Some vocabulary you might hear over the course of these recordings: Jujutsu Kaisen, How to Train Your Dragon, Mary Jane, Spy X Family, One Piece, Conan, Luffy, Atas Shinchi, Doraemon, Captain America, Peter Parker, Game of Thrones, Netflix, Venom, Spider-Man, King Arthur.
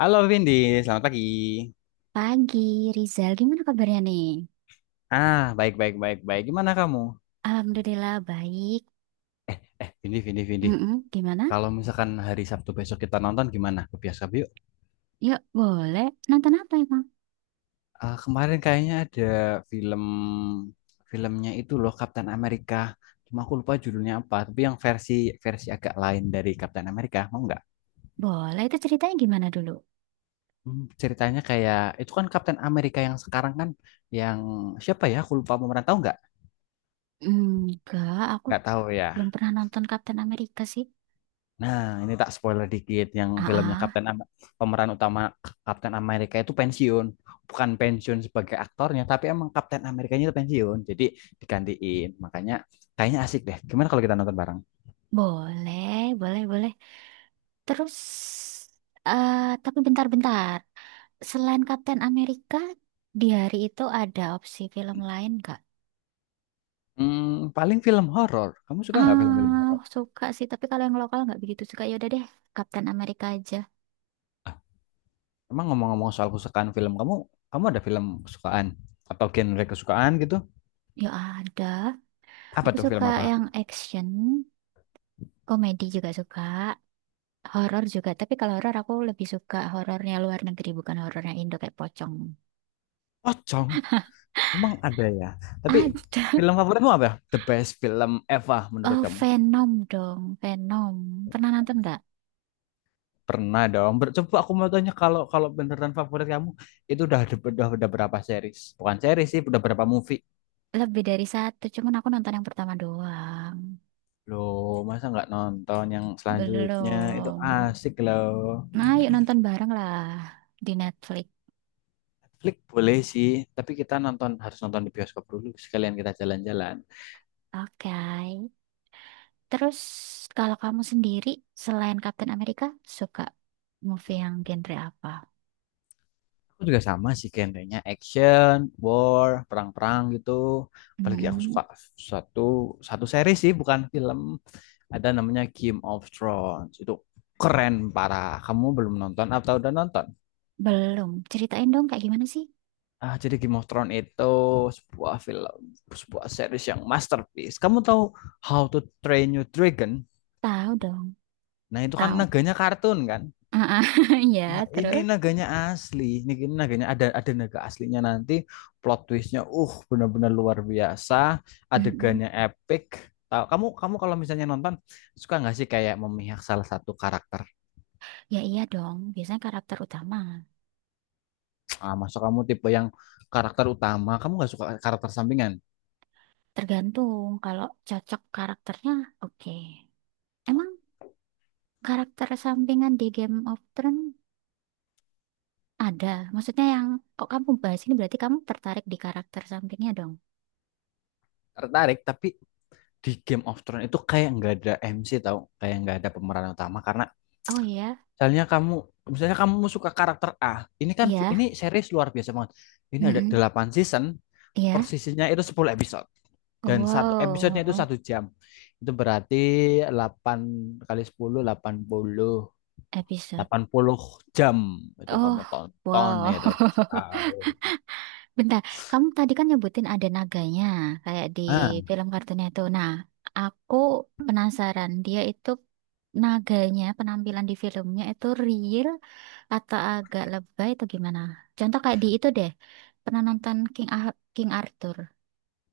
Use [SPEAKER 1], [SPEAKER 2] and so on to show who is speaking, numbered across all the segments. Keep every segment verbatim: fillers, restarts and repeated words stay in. [SPEAKER 1] Halo Vindi, selamat pagi.
[SPEAKER 2] Pagi, Rizal. Gimana kabarnya nih?
[SPEAKER 1] Ah, baik baik baik baik. Gimana kamu?
[SPEAKER 2] Alhamdulillah, baik.
[SPEAKER 1] Eh, Vindi Vindi Vindi.
[SPEAKER 2] Mm-mm, gimana?
[SPEAKER 1] Kalau misalkan hari Sabtu besok kita nonton gimana? Ke bioskop yuk.
[SPEAKER 2] Yuk, boleh. Nonton apa emang?
[SPEAKER 1] Ah, kemarin kayaknya ada film filmnya itu loh Captain America. Cuma aku lupa judulnya apa, tapi yang versi versi agak lain dari Captain America. Mau nggak?
[SPEAKER 2] Boleh, itu ceritanya gimana dulu?
[SPEAKER 1] Hmm, ceritanya kayak itu kan Captain America yang sekarang kan yang siapa ya? Aku lupa pemeran, tahu nggak?
[SPEAKER 2] Enggak, aku
[SPEAKER 1] Nggak tahu ya.
[SPEAKER 2] pernah nonton Captain America sih.
[SPEAKER 1] Nah, ini tak spoiler dikit yang
[SPEAKER 2] Ah,
[SPEAKER 1] filmnya
[SPEAKER 2] ah.
[SPEAKER 1] Kapten Am- pemeran utama K- Kapten Amerika itu pensiun. Bukan pensiun sebagai aktornya, tapi emang Kapten Amerikanya itu pensiun. Jadi digantiin. Makanya kayaknya asik deh. Gimana kalau kita nonton bareng?
[SPEAKER 2] Boleh, boleh, boleh. Terus, eh tapi bentar-bentar. Selain Captain America, di hari itu ada opsi film lain nggak?
[SPEAKER 1] Hmm, paling film horor. Kamu suka nggak film-film
[SPEAKER 2] Ah,
[SPEAKER 1] horor?
[SPEAKER 2] suka sih. Tapi kalau yang lokal nggak begitu suka. Yaudah deh, Captain America aja.
[SPEAKER 1] Emang ngomong-ngomong soal kesukaan film, kamu kamu ada film kesukaan atau genre kesukaan gitu?
[SPEAKER 2] Ya ada.
[SPEAKER 1] Apa
[SPEAKER 2] Aku
[SPEAKER 1] tuh, film
[SPEAKER 2] suka
[SPEAKER 1] apa?
[SPEAKER 2] yang action, komedi juga suka, horor juga. Tapi kalau horor aku lebih suka horornya luar negeri bukan horornya Indo kayak pocong.
[SPEAKER 1] Pocong. Emang ada ya. Tapi
[SPEAKER 2] Ada.
[SPEAKER 1] film favoritmu apa? The best film ever menurut
[SPEAKER 2] Oh,
[SPEAKER 1] kamu?
[SPEAKER 2] Venom dong, Venom. Pernah nonton nggak?
[SPEAKER 1] Pernah dong. Ber- Coba aku mau tanya, kalau kalau beneran favorit kamu itu udah ada- udah, udah berapa series? Bukan series sih, udah berapa movie?
[SPEAKER 2] Lebih dari satu, cuman aku nonton yang pertama doang.
[SPEAKER 1] Loh, masa nggak nonton yang selanjutnya? Itu
[SPEAKER 2] Belum.
[SPEAKER 1] asik loh.
[SPEAKER 2] Nah, yuk nonton bareng lah di Netflix.
[SPEAKER 1] Netflix boleh sih, tapi kita nonton harus nonton di bioskop dulu sekalian kita jalan-jalan.
[SPEAKER 2] Oke. Terus kalau kamu sendiri selain Captain America suka movie yang genre apa?
[SPEAKER 1] Aku juga sama sih genrenya action, war, perang-perang gitu. Apalagi aku
[SPEAKER 2] Mm-mm.
[SPEAKER 1] suka satu satu series sih, bukan film. Ada namanya Game of Thrones. Itu keren parah. Kamu belum nonton atau udah nonton?
[SPEAKER 2] Belum. Ceritain dong kayak gimana sih?
[SPEAKER 1] Ah, jadi Game of Thrones itu sebuah film, sebuah series yang masterpiece. Kamu tahu How to Train Your Dragon?
[SPEAKER 2] Tahu dong.
[SPEAKER 1] Nah, itu kan
[SPEAKER 2] Tahu.
[SPEAKER 1] naganya kartun kan?
[SPEAKER 2] Ah,
[SPEAKER 1] Nah,
[SPEAKER 2] ya,
[SPEAKER 1] ini
[SPEAKER 2] terus?
[SPEAKER 1] naganya asli. Ini ini naganya ada ada naga aslinya, nanti plot twistnya uh benar-benar luar biasa,
[SPEAKER 2] Mm.
[SPEAKER 1] adegannya epic. Tahu, kamu kamu kalau misalnya nonton suka nggak sih kayak memihak salah satu karakter?
[SPEAKER 2] Ya iya dong. Biasanya karakter utama.
[SPEAKER 1] Ah, masuk, kamu tipe yang karakter utama, kamu nggak suka karakter sampingan?
[SPEAKER 2] Tergantung kalau cocok karakternya, oke. Emang karakter sampingan di Game of Thrones ada? Maksudnya yang kok kamu bahas ini berarti kamu tertarik di karakter sampingnya dong?
[SPEAKER 1] Tertarik, tapi di Game of Thrones itu kayak nggak ada M C, tau kayak nggak ada pemeran utama karena
[SPEAKER 2] Oh iya,
[SPEAKER 1] misalnya kamu misalnya kamu suka karakter A, ini kan
[SPEAKER 2] iya.
[SPEAKER 1] ini series luar biasa banget, ini ada
[SPEAKER 2] Mm-mm.
[SPEAKER 1] delapan season, per
[SPEAKER 2] Iya.
[SPEAKER 1] seasonnya itu sepuluh episode, dan satu
[SPEAKER 2] Wow,
[SPEAKER 1] episodenya itu satu jam. Itu berarti delapan kali sepuluh delapan puluh
[SPEAKER 2] episode.
[SPEAKER 1] delapan puluh jam itu
[SPEAKER 2] Oh,
[SPEAKER 1] kamu tonton
[SPEAKER 2] wow.
[SPEAKER 1] itu.
[SPEAKER 2] Bentar, kamu tadi kan nyebutin ada naganya, kayak di
[SPEAKER 1] Ah,
[SPEAKER 2] film kartunnya itu. Nah, aku penasaran, dia itu naganya, penampilan di filmnya itu real atau agak lebay atau gimana? Contoh kayak di itu deh, pernah nonton King, Ah- King Arthur,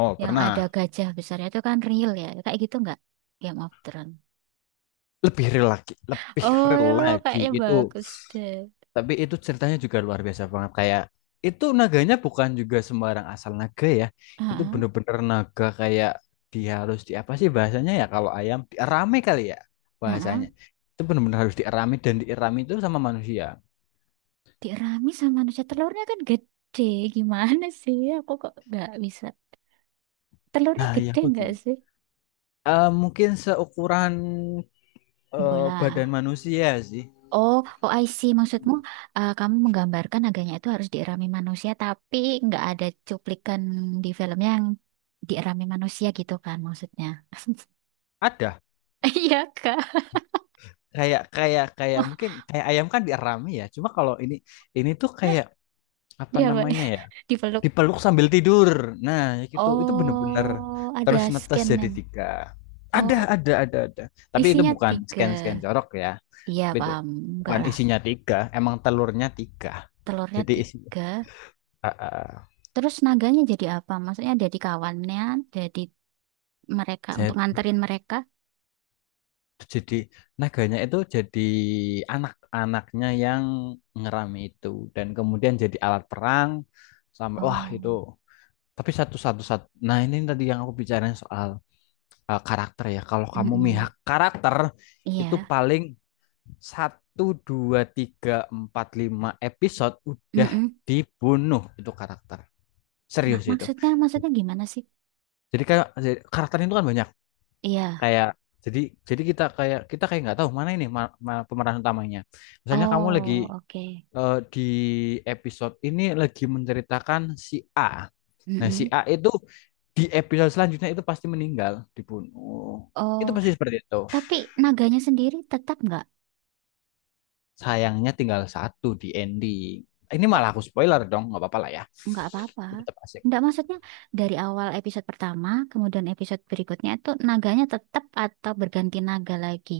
[SPEAKER 1] oh
[SPEAKER 2] yang ada
[SPEAKER 1] pernah,
[SPEAKER 2] gajah besarnya itu kan real ya, kayak gitu nggak? Game of Thrones.
[SPEAKER 1] lebih real lagi lebih real
[SPEAKER 2] Oh,
[SPEAKER 1] lagi
[SPEAKER 2] kayaknya
[SPEAKER 1] itu.
[SPEAKER 2] bagus deh.
[SPEAKER 1] Tapi itu ceritanya juga luar biasa banget. Kayak itu naganya bukan juga sembarang asal naga ya. Itu
[SPEAKER 2] Ah,
[SPEAKER 1] bener-bener naga kayak dia harus di, apa sih bahasanya ya, kalau ayam dierami kali ya
[SPEAKER 2] ah, ah.
[SPEAKER 1] bahasanya. Itu bener-bener harus dierami, dan dierami itu sama manusia.
[SPEAKER 2] Tiramisu sama manusia telurnya kan gede, gimana sih? Aku kok nggak bisa. Telurnya
[SPEAKER 1] Nah, iya
[SPEAKER 2] gede
[SPEAKER 1] aku
[SPEAKER 2] nggak
[SPEAKER 1] juga.
[SPEAKER 2] sih?
[SPEAKER 1] Eh, mungkin seukuran, eh, badan
[SPEAKER 2] Bola.
[SPEAKER 1] manusia sih.
[SPEAKER 2] Oh, oh I see. Maksudmu eh, kamu menggambarkan naganya itu harus dierami manusia, tapi nggak ada cuplikan di film yang dierami manusia gitu kan maksudnya?
[SPEAKER 1] Ada,
[SPEAKER 2] Iya kak.
[SPEAKER 1] kayak kayak kayak mungkin kayak ayam kan dierami ya. Cuma kalau ini ini tuh kayak apa
[SPEAKER 2] Dia apa?
[SPEAKER 1] namanya ya?
[SPEAKER 2] Dipeluk.
[SPEAKER 1] Dipeluk sambil tidur. Nah, ya gitu. Itu bener-bener
[SPEAKER 2] Oh,
[SPEAKER 1] terus
[SPEAKER 2] ada
[SPEAKER 1] netes jadi
[SPEAKER 2] scan-nya.
[SPEAKER 1] tiga. Ada,
[SPEAKER 2] Oh,
[SPEAKER 1] ada, ada, ada. Tapi itu
[SPEAKER 2] isinya
[SPEAKER 1] bukan
[SPEAKER 2] tiga.
[SPEAKER 1] scan-scan jorok ya.
[SPEAKER 2] Iya
[SPEAKER 1] Tapi itu
[SPEAKER 2] paham. Enggak
[SPEAKER 1] bukan
[SPEAKER 2] lah.
[SPEAKER 1] isinya tiga, emang telurnya tiga.
[SPEAKER 2] Telurnya
[SPEAKER 1] Jadi isi,
[SPEAKER 2] tiga.
[SPEAKER 1] ah, ah,
[SPEAKER 2] Terus naganya jadi apa? Maksudnya jadi kawannya, jadi mereka untuk
[SPEAKER 1] saya
[SPEAKER 2] nganterin mereka.
[SPEAKER 1] jadi naganya itu jadi anak-anaknya yang ngerami itu, dan kemudian jadi alat perang sampai wah
[SPEAKER 2] Oh,
[SPEAKER 1] itu. Tapi satu-satu satu. Nah, ini tadi yang aku bicarain soal eh, karakter ya. Kalau kamu
[SPEAKER 2] mm.
[SPEAKER 1] mihak karakter itu paling satu dua tiga empat lima episode udah dibunuh itu karakter,
[SPEAKER 2] Nah,
[SPEAKER 1] serius itu.
[SPEAKER 2] maksudnya maksudnya gimana sih?
[SPEAKER 1] Jadi kayak karakter itu kan banyak,
[SPEAKER 2] Iya.
[SPEAKER 1] kayak jadi jadi kita kayak kita kayak nggak tahu mana ini ma- ma- pemeran utamanya. Misalnya kamu lagi,
[SPEAKER 2] Oh,
[SPEAKER 1] eh, di episode ini lagi menceritakan si A, nah si
[SPEAKER 2] mm-mm.
[SPEAKER 1] A itu di episode selanjutnya itu pasti meninggal dibunuh, itu
[SPEAKER 2] Oh,
[SPEAKER 1] pasti seperti itu.
[SPEAKER 2] naganya sendiri tetap nggak
[SPEAKER 1] Sayangnya tinggal satu di ending. Ini malah aku spoiler dong, nggak apa-apa lah ya.
[SPEAKER 2] nggak apa-apa.
[SPEAKER 1] Tapi tetap asik.
[SPEAKER 2] Nggak maksudnya dari awal episode pertama, kemudian episode berikutnya itu naganya tetap atau berganti naga lagi.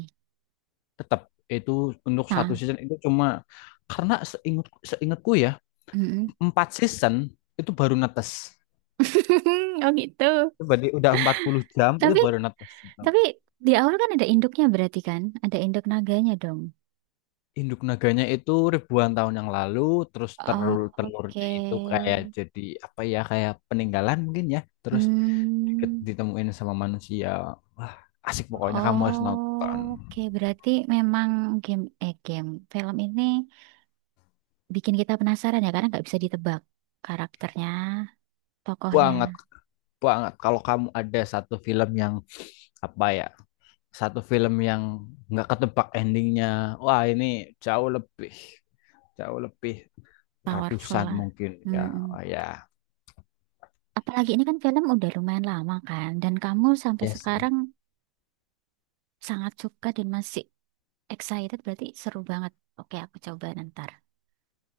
[SPEAKER 1] Tetap, itu untuk satu
[SPEAKER 2] Nah,
[SPEAKER 1] season itu cuma, karena seingat seingatku ya,
[SPEAKER 2] mm-mm.
[SPEAKER 1] empat season itu baru netes.
[SPEAKER 2] Oh gitu.
[SPEAKER 1] Itu berarti udah empat puluh jam itu
[SPEAKER 2] Tapi
[SPEAKER 1] baru netes.
[SPEAKER 2] tapi di awal kan ada induknya berarti kan? Ada induk naganya dong.
[SPEAKER 1] Induk naganya itu ribuan tahun yang lalu, terus
[SPEAKER 2] Oke.
[SPEAKER 1] telur-telurnya itu kayak jadi apa ya, kayak peninggalan mungkin ya. Terus
[SPEAKER 2] Hmm.
[SPEAKER 1] ditemuin sama manusia. Wah, asik pokoknya, kamu harus nonton
[SPEAKER 2] Oke, berarti memang game eh game film ini bikin kita penasaran ya karena nggak bisa ditebak karakternya, tokohnya,
[SPEAKER 1] banget banget kalau kamu ada satu film yang, apa ya, satu film yang nggak ketebak endingnya, wah ini jauh lebih, jauh lebih
[SPEAKER 2] powerful
[SPEAKER 1] ratusan
[SPEAKER 2] lah.
[SPEAKER 1] mungkin ya. Oh
[SPEAKER 2] Mm-mm.
[SPEAKER 1] ya,
[SPEAKER 2] Apalagi ini kan film udah lumayan lama kan, dan kamu sampai
[SPEAKER 1] ya sih.
[SPEAKER 2] sekarang sangat suka dan masih excited berarti seru banget. Oke, aku coba ntar.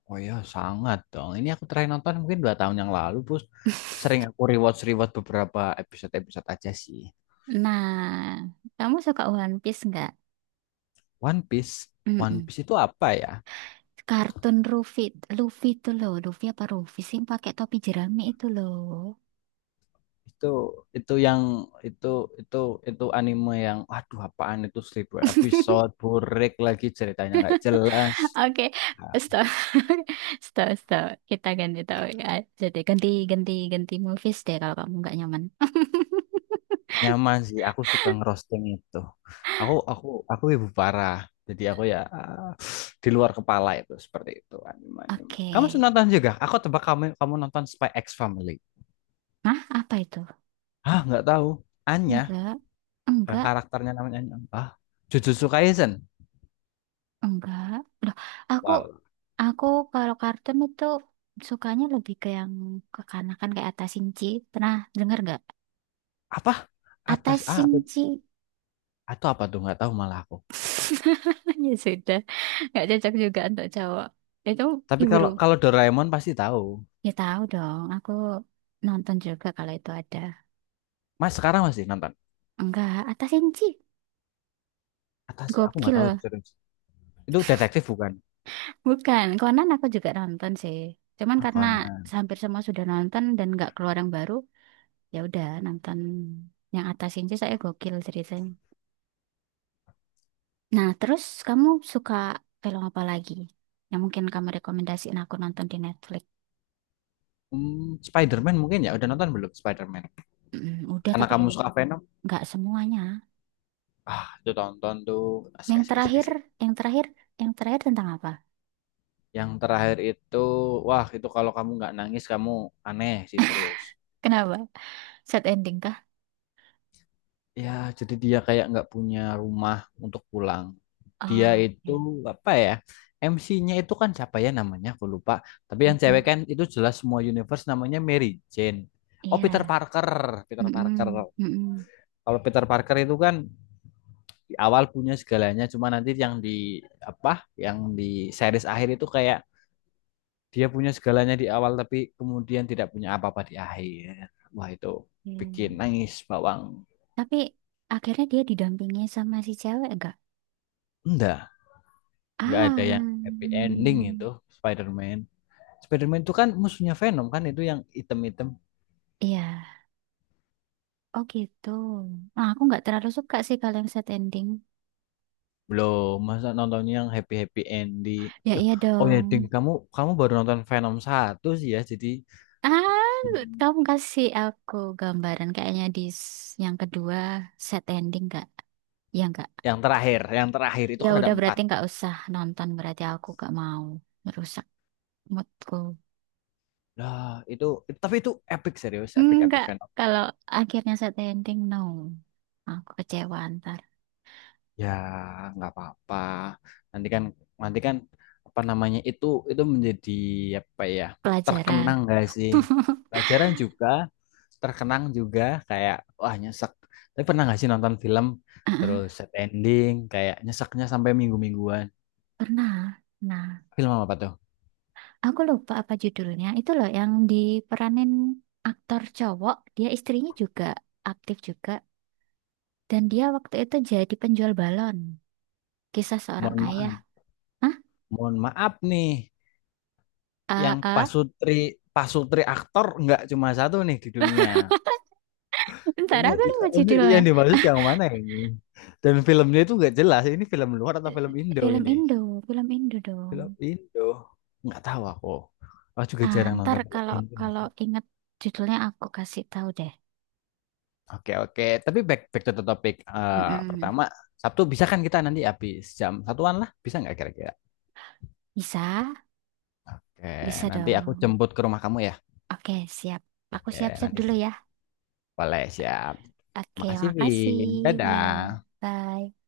[SPEAKER 1] Oh ya, sangat dong. Ini aku terakhir nonton mungkin dua tahun yang lalu bos. Sering aku rewatch rewatch beberapa episode episode aja sih.
[SPEAKER 2] Nah, kamu suka One Piece nggak?
[SPEAKER 1] One Piece? One
[SPEAKER 2] Mm-mm.
[SPEAKER 1] Piece itu apa ya,
[SPEAKER 2] Kartun Luffy, Luffy itu loh, Luffy apa Luffy sih yang pakai topi jerami itu loh.
[SPEAKER 1] itu itu yang itu itu itu anime yang, aduh, apaan itu, seribu episode burek lagi ceritanya nggak jelas.
[SPEAKER 2] Oke, stop. Stop, stop. Kita ganti topik aja deh. Ganti, ganti, ganti movies deh kalau kamu nggak nyaman.
[SPEAKER 1] Nyaman sih, aku suka ngerosting itu. Aku aku aku ibu parah. Jadi aku ya ah, di luar kepala itu seperti itu anime. Anime
[SPEAKER 2] Oke.
[SPEAKER 1] kamu nonton juga, aku tebak kamu kamu nonton Spy X Family.
[SPEAKER 2] Nah, apa itu?
[SPEAKER 1] Ah, nggak tahu Anya,
[SPEAKER 2] Enggak,
[SPEAKER 1] eh,
[SPEAKER 2] enggak,
[SPEAKER 1] karakternya namanya Anya, ah, Jujutsu Kaisen
[SPEAKER 2] enggak. Loh, aku,
[SPEAKER 1] Wal.
[SPEAKER 2] aku kalau kartun itu sukanya lebih ke yang kekanakan kayak Atas Shinchi. Pernah dengar nggak?
[SPEAKER 1] Apa, atas,
[SPEAKER 2] Atas
[SPEAKER 1] ah, apa-
[SPEAKER 2] Shinchi.
[SPEAKER 1] atau apa tuh, nggak tahu malah aku.
[SPEAKER 2] Ya sudah, nggak cocok juga untuk cowok. Itu
[SPEAKER 1] Tapi
[SPEAKER 2] ibu,
[SPEAKER 1] kalau kalau Doraemon pasti tahu.
[SPEAKER 2] ya tahu dong. Aku nonton juga kalau itu ada.
[SPEAKER 1] Mas sekarang masih nonton?
[SPEAKER 2] Enggak, Atta Shinchi.
[SPEAKER 1] Atas aku nggak tahu itu,
[SPEAKER 2] Gokil.
[SPEAKER 1] serius. Itu detektif bukan?
[SPEAKER 2] Bukan, Conan aku juga nonton sih. Cuman
[SPEAKER 1] Ah,
[SPEAKER 2] karena
[SPEAKER 1] Conan.
[SPEAKER 2] hampir semua sudah nonton dan nggak keluar yang baru, ya udah nonton yang Atta Shinchi saya gokil ceritanya. Nah, terus kamu suka film apa lagi? Yang mungkin kamu rekomendasiin aku nonton di Netflix.
[SPEAKER 1] Hmm, Spider-Man mungkin ya, udah nonton belum Spider-Man?
[SPEAKER 2] Mm, udah
[SPEAKER 1] Karena
[SPEAKER 2] tapi
[SPEAKER 1] kamu suka Venom.
[SPEAKER 2] semuanya.
[SPEAKER 1] Ah, itu tonton tuh, asik
[SPEAKER 2] Yang
[SPEAKER 1] asik asik
[SPEAKER 2] terakhir,
[SPEAKER 1] asik.
[SPEAKER 2] yang terakhir, yang terakhir tentang apa?
[SPEAKER 1] Yang terakhir itu, wah, itu kalau kamu nggak nangis kamu aneh sih, serius.
[SPEAKER 2] Kenapa? Sad ending kah?
[SPEAKER 1] Ya, jadi dia kayak nggak punya rumah untuk pulang. Dia
[SPEAKER 2] Oh,
[SPEAKER 1] itu
[SPEAKER 2] ya.
[SPEAKER 1] apa ya, M C-nya itu kan siapa ya namanya, aku lupa. Tapi yang cewek
[SPEAKER 2] Mm,
[SPEAKER 1] kan itu jelas semua universe namanya Mary Jane. Oh, Peter
[SPEAKER 2] iya.
[SPEAKER 1] Parker, Peter Parker.
[SPEAKER 2] Mm-mm, mm-mm.
[SPEAKER 1] Kalau Peter Parker itu kan di awal punya segalanya, cuma nanti yang di, apa, yang di series akhir itu kayak dia punya segalanya di awal tapi kemudian tidak punya apa-apa di akhir. Wah, itu bikin
[SPEAKER 2] Iya.
[SPEAKER 1] nangis bawang.
[SPEAKER 2] Tapi akhirnya dia didampingi sama si cewek enggak?
[SPEAKER 1] Enggak, nggak
[SPEAKER 2] Ah,
[SPEAKER 1] ada yang happy ending
[SPEAKER 2] hmm,
[SPEAKER 1] itu Spider-Man. Spider-Man itu kan musuhnya Venom kan, itu yang item-item.
[SPEAKER 2] iya. Oh gitu. Nah, aku nggak terlalu suka sih kalau yang set ending.
[SPEAKER 1] Belum, masa nontonnya yang happy-happy ending.
[SPEAKER 2] Ya
[SPEAKER 1] Loh,
[SPEAKER 2] iya
[SPEAKER 1] oh ya
[SPEAKER 2] dong.
[SPEAKER 1] Ding, kamu kamu baru nonton Venom satu sih ya. Jadi
[SPEAKER 2] Ah, kamu kasih aku gambaran kayaknya di s- yang kedua set ending nggak? Ya nggak.
[SPEAKER 1] yang terakhir, yang terakhir itu
[SPEAKER 2] Ya
[SPEAKER 1] kan ada
[SPEAKER 2] udah
[SPEAKER 1] empat.
[SPEAKER 2] berarti nggak usah nonton berarti aku nggak mau merusak moodku.
[SPEAKER 1] Lah, itu, tapi itu epic serius, epic epic
[SPEAKER 2] Enggak.
[SPEAKER 1] Venom.
[SPEAKER 2] Kalau akhirnya set ending no. Aku kecewa ntar.
[SPEAKER 1] Ya, nggak apa-apa. Nanti kan, nanti kan apa namanya itu itu menjadi apa ya?
[SPEAKER 2] Pelajaran.
[SPEAKER 1] Terkenang gak sih? Pelajaran juga, terkenang juga. Kayak wah, nyesek. Tapi pernah nggak sih nonton film terus set ending kayak nyeseknya sampai minggu-mingguan?
[SPEAKER 2] Pernah. Nah,
[SPEAKER 1] Film apa tuh?
[SPEAKER 2] aku lupa apa judulnya. Itu loh yang diperanin aktor cowok. Dia istrinya juga aktif juga. Dan dia waktu itu jadi penjual balon. Kisah seorang
[SPEAKER 1] Mohon
[SPEAKER 2] ayah.
[SPEAKER 1] maaf,
[SPEAKER 2] Hah?
[SPEAKER 1] mohon maaf nih. Yang
[SPEAKER 2] Ah, ah.
[SPEAKER 1] pasutri pasutri aktor nggak cuma satu nih di dunia.
[SPEAKER 2] Ntar
[SPEAKER 1] Ini,
[SPEAKER 2] aku lupa
[SPEAKER 1] ini
[SPEAKER 2] judulnya.
[SPEAKER 1] yang dimaksud yang mana ini? Dan filmnya itu nggak jelas. Ini film luar atau film Indo
[SPEAKER 2] Film
[SPEAKER 1] ini?
[SPEAKER 2] Indo. Film Indo
[SPEAKER 1] Film
[SPEAKER 2] dong.
[SPEAKER 1] Indo. Nggak tahu aku. Aku juga
[SPEAKER 2] Ah,
[SPEAKER 1] jarang
[SPEAKER 2] ntar
[SPEAKER 1] nonton film
[SPEAKER 2] ka-
[SPEAKER 1] Indo.
[SPEAKER 2] kalau inget judulnya aku kasih tahu deh.
[SPEAKER 1] Oke oke. Tapi back back to the topic. Eh,
[SPEAKER 2] Mm,
[SPEAKER 1] pertama Sabtu bisa kan, kita nanti habis jam satuan lah. Bisa nggak kira-kira?
[SPEAKER 2] Bisa?
[SPEAKER 1] Oke.
[SPEAKER 2] Bisa
[SPEAKER 1] Nanti aku
[SPEAKER 2] dong.
[SPEAKER 1] jemput ke rumah kamu ya.
[SPEAKER 2] Oke, siap. Aku
[SPEAKER 1] Oke.
[SPEAKER 2] siap-siap
[SPEAKER 1] Nanti
[SPEAKER 2] dulu ya.
[SPEAKER 1] boleh, siap.
[SPEAKER 2] Oke,
[SPEAKER 1] Makasih
[SPEAKER 2] makasih.
[SPEAKER 1] Vin.
[SPEAKER 2] Ya,
[SPEAKER 1] Dadah.
[SPEAKER 2] bye.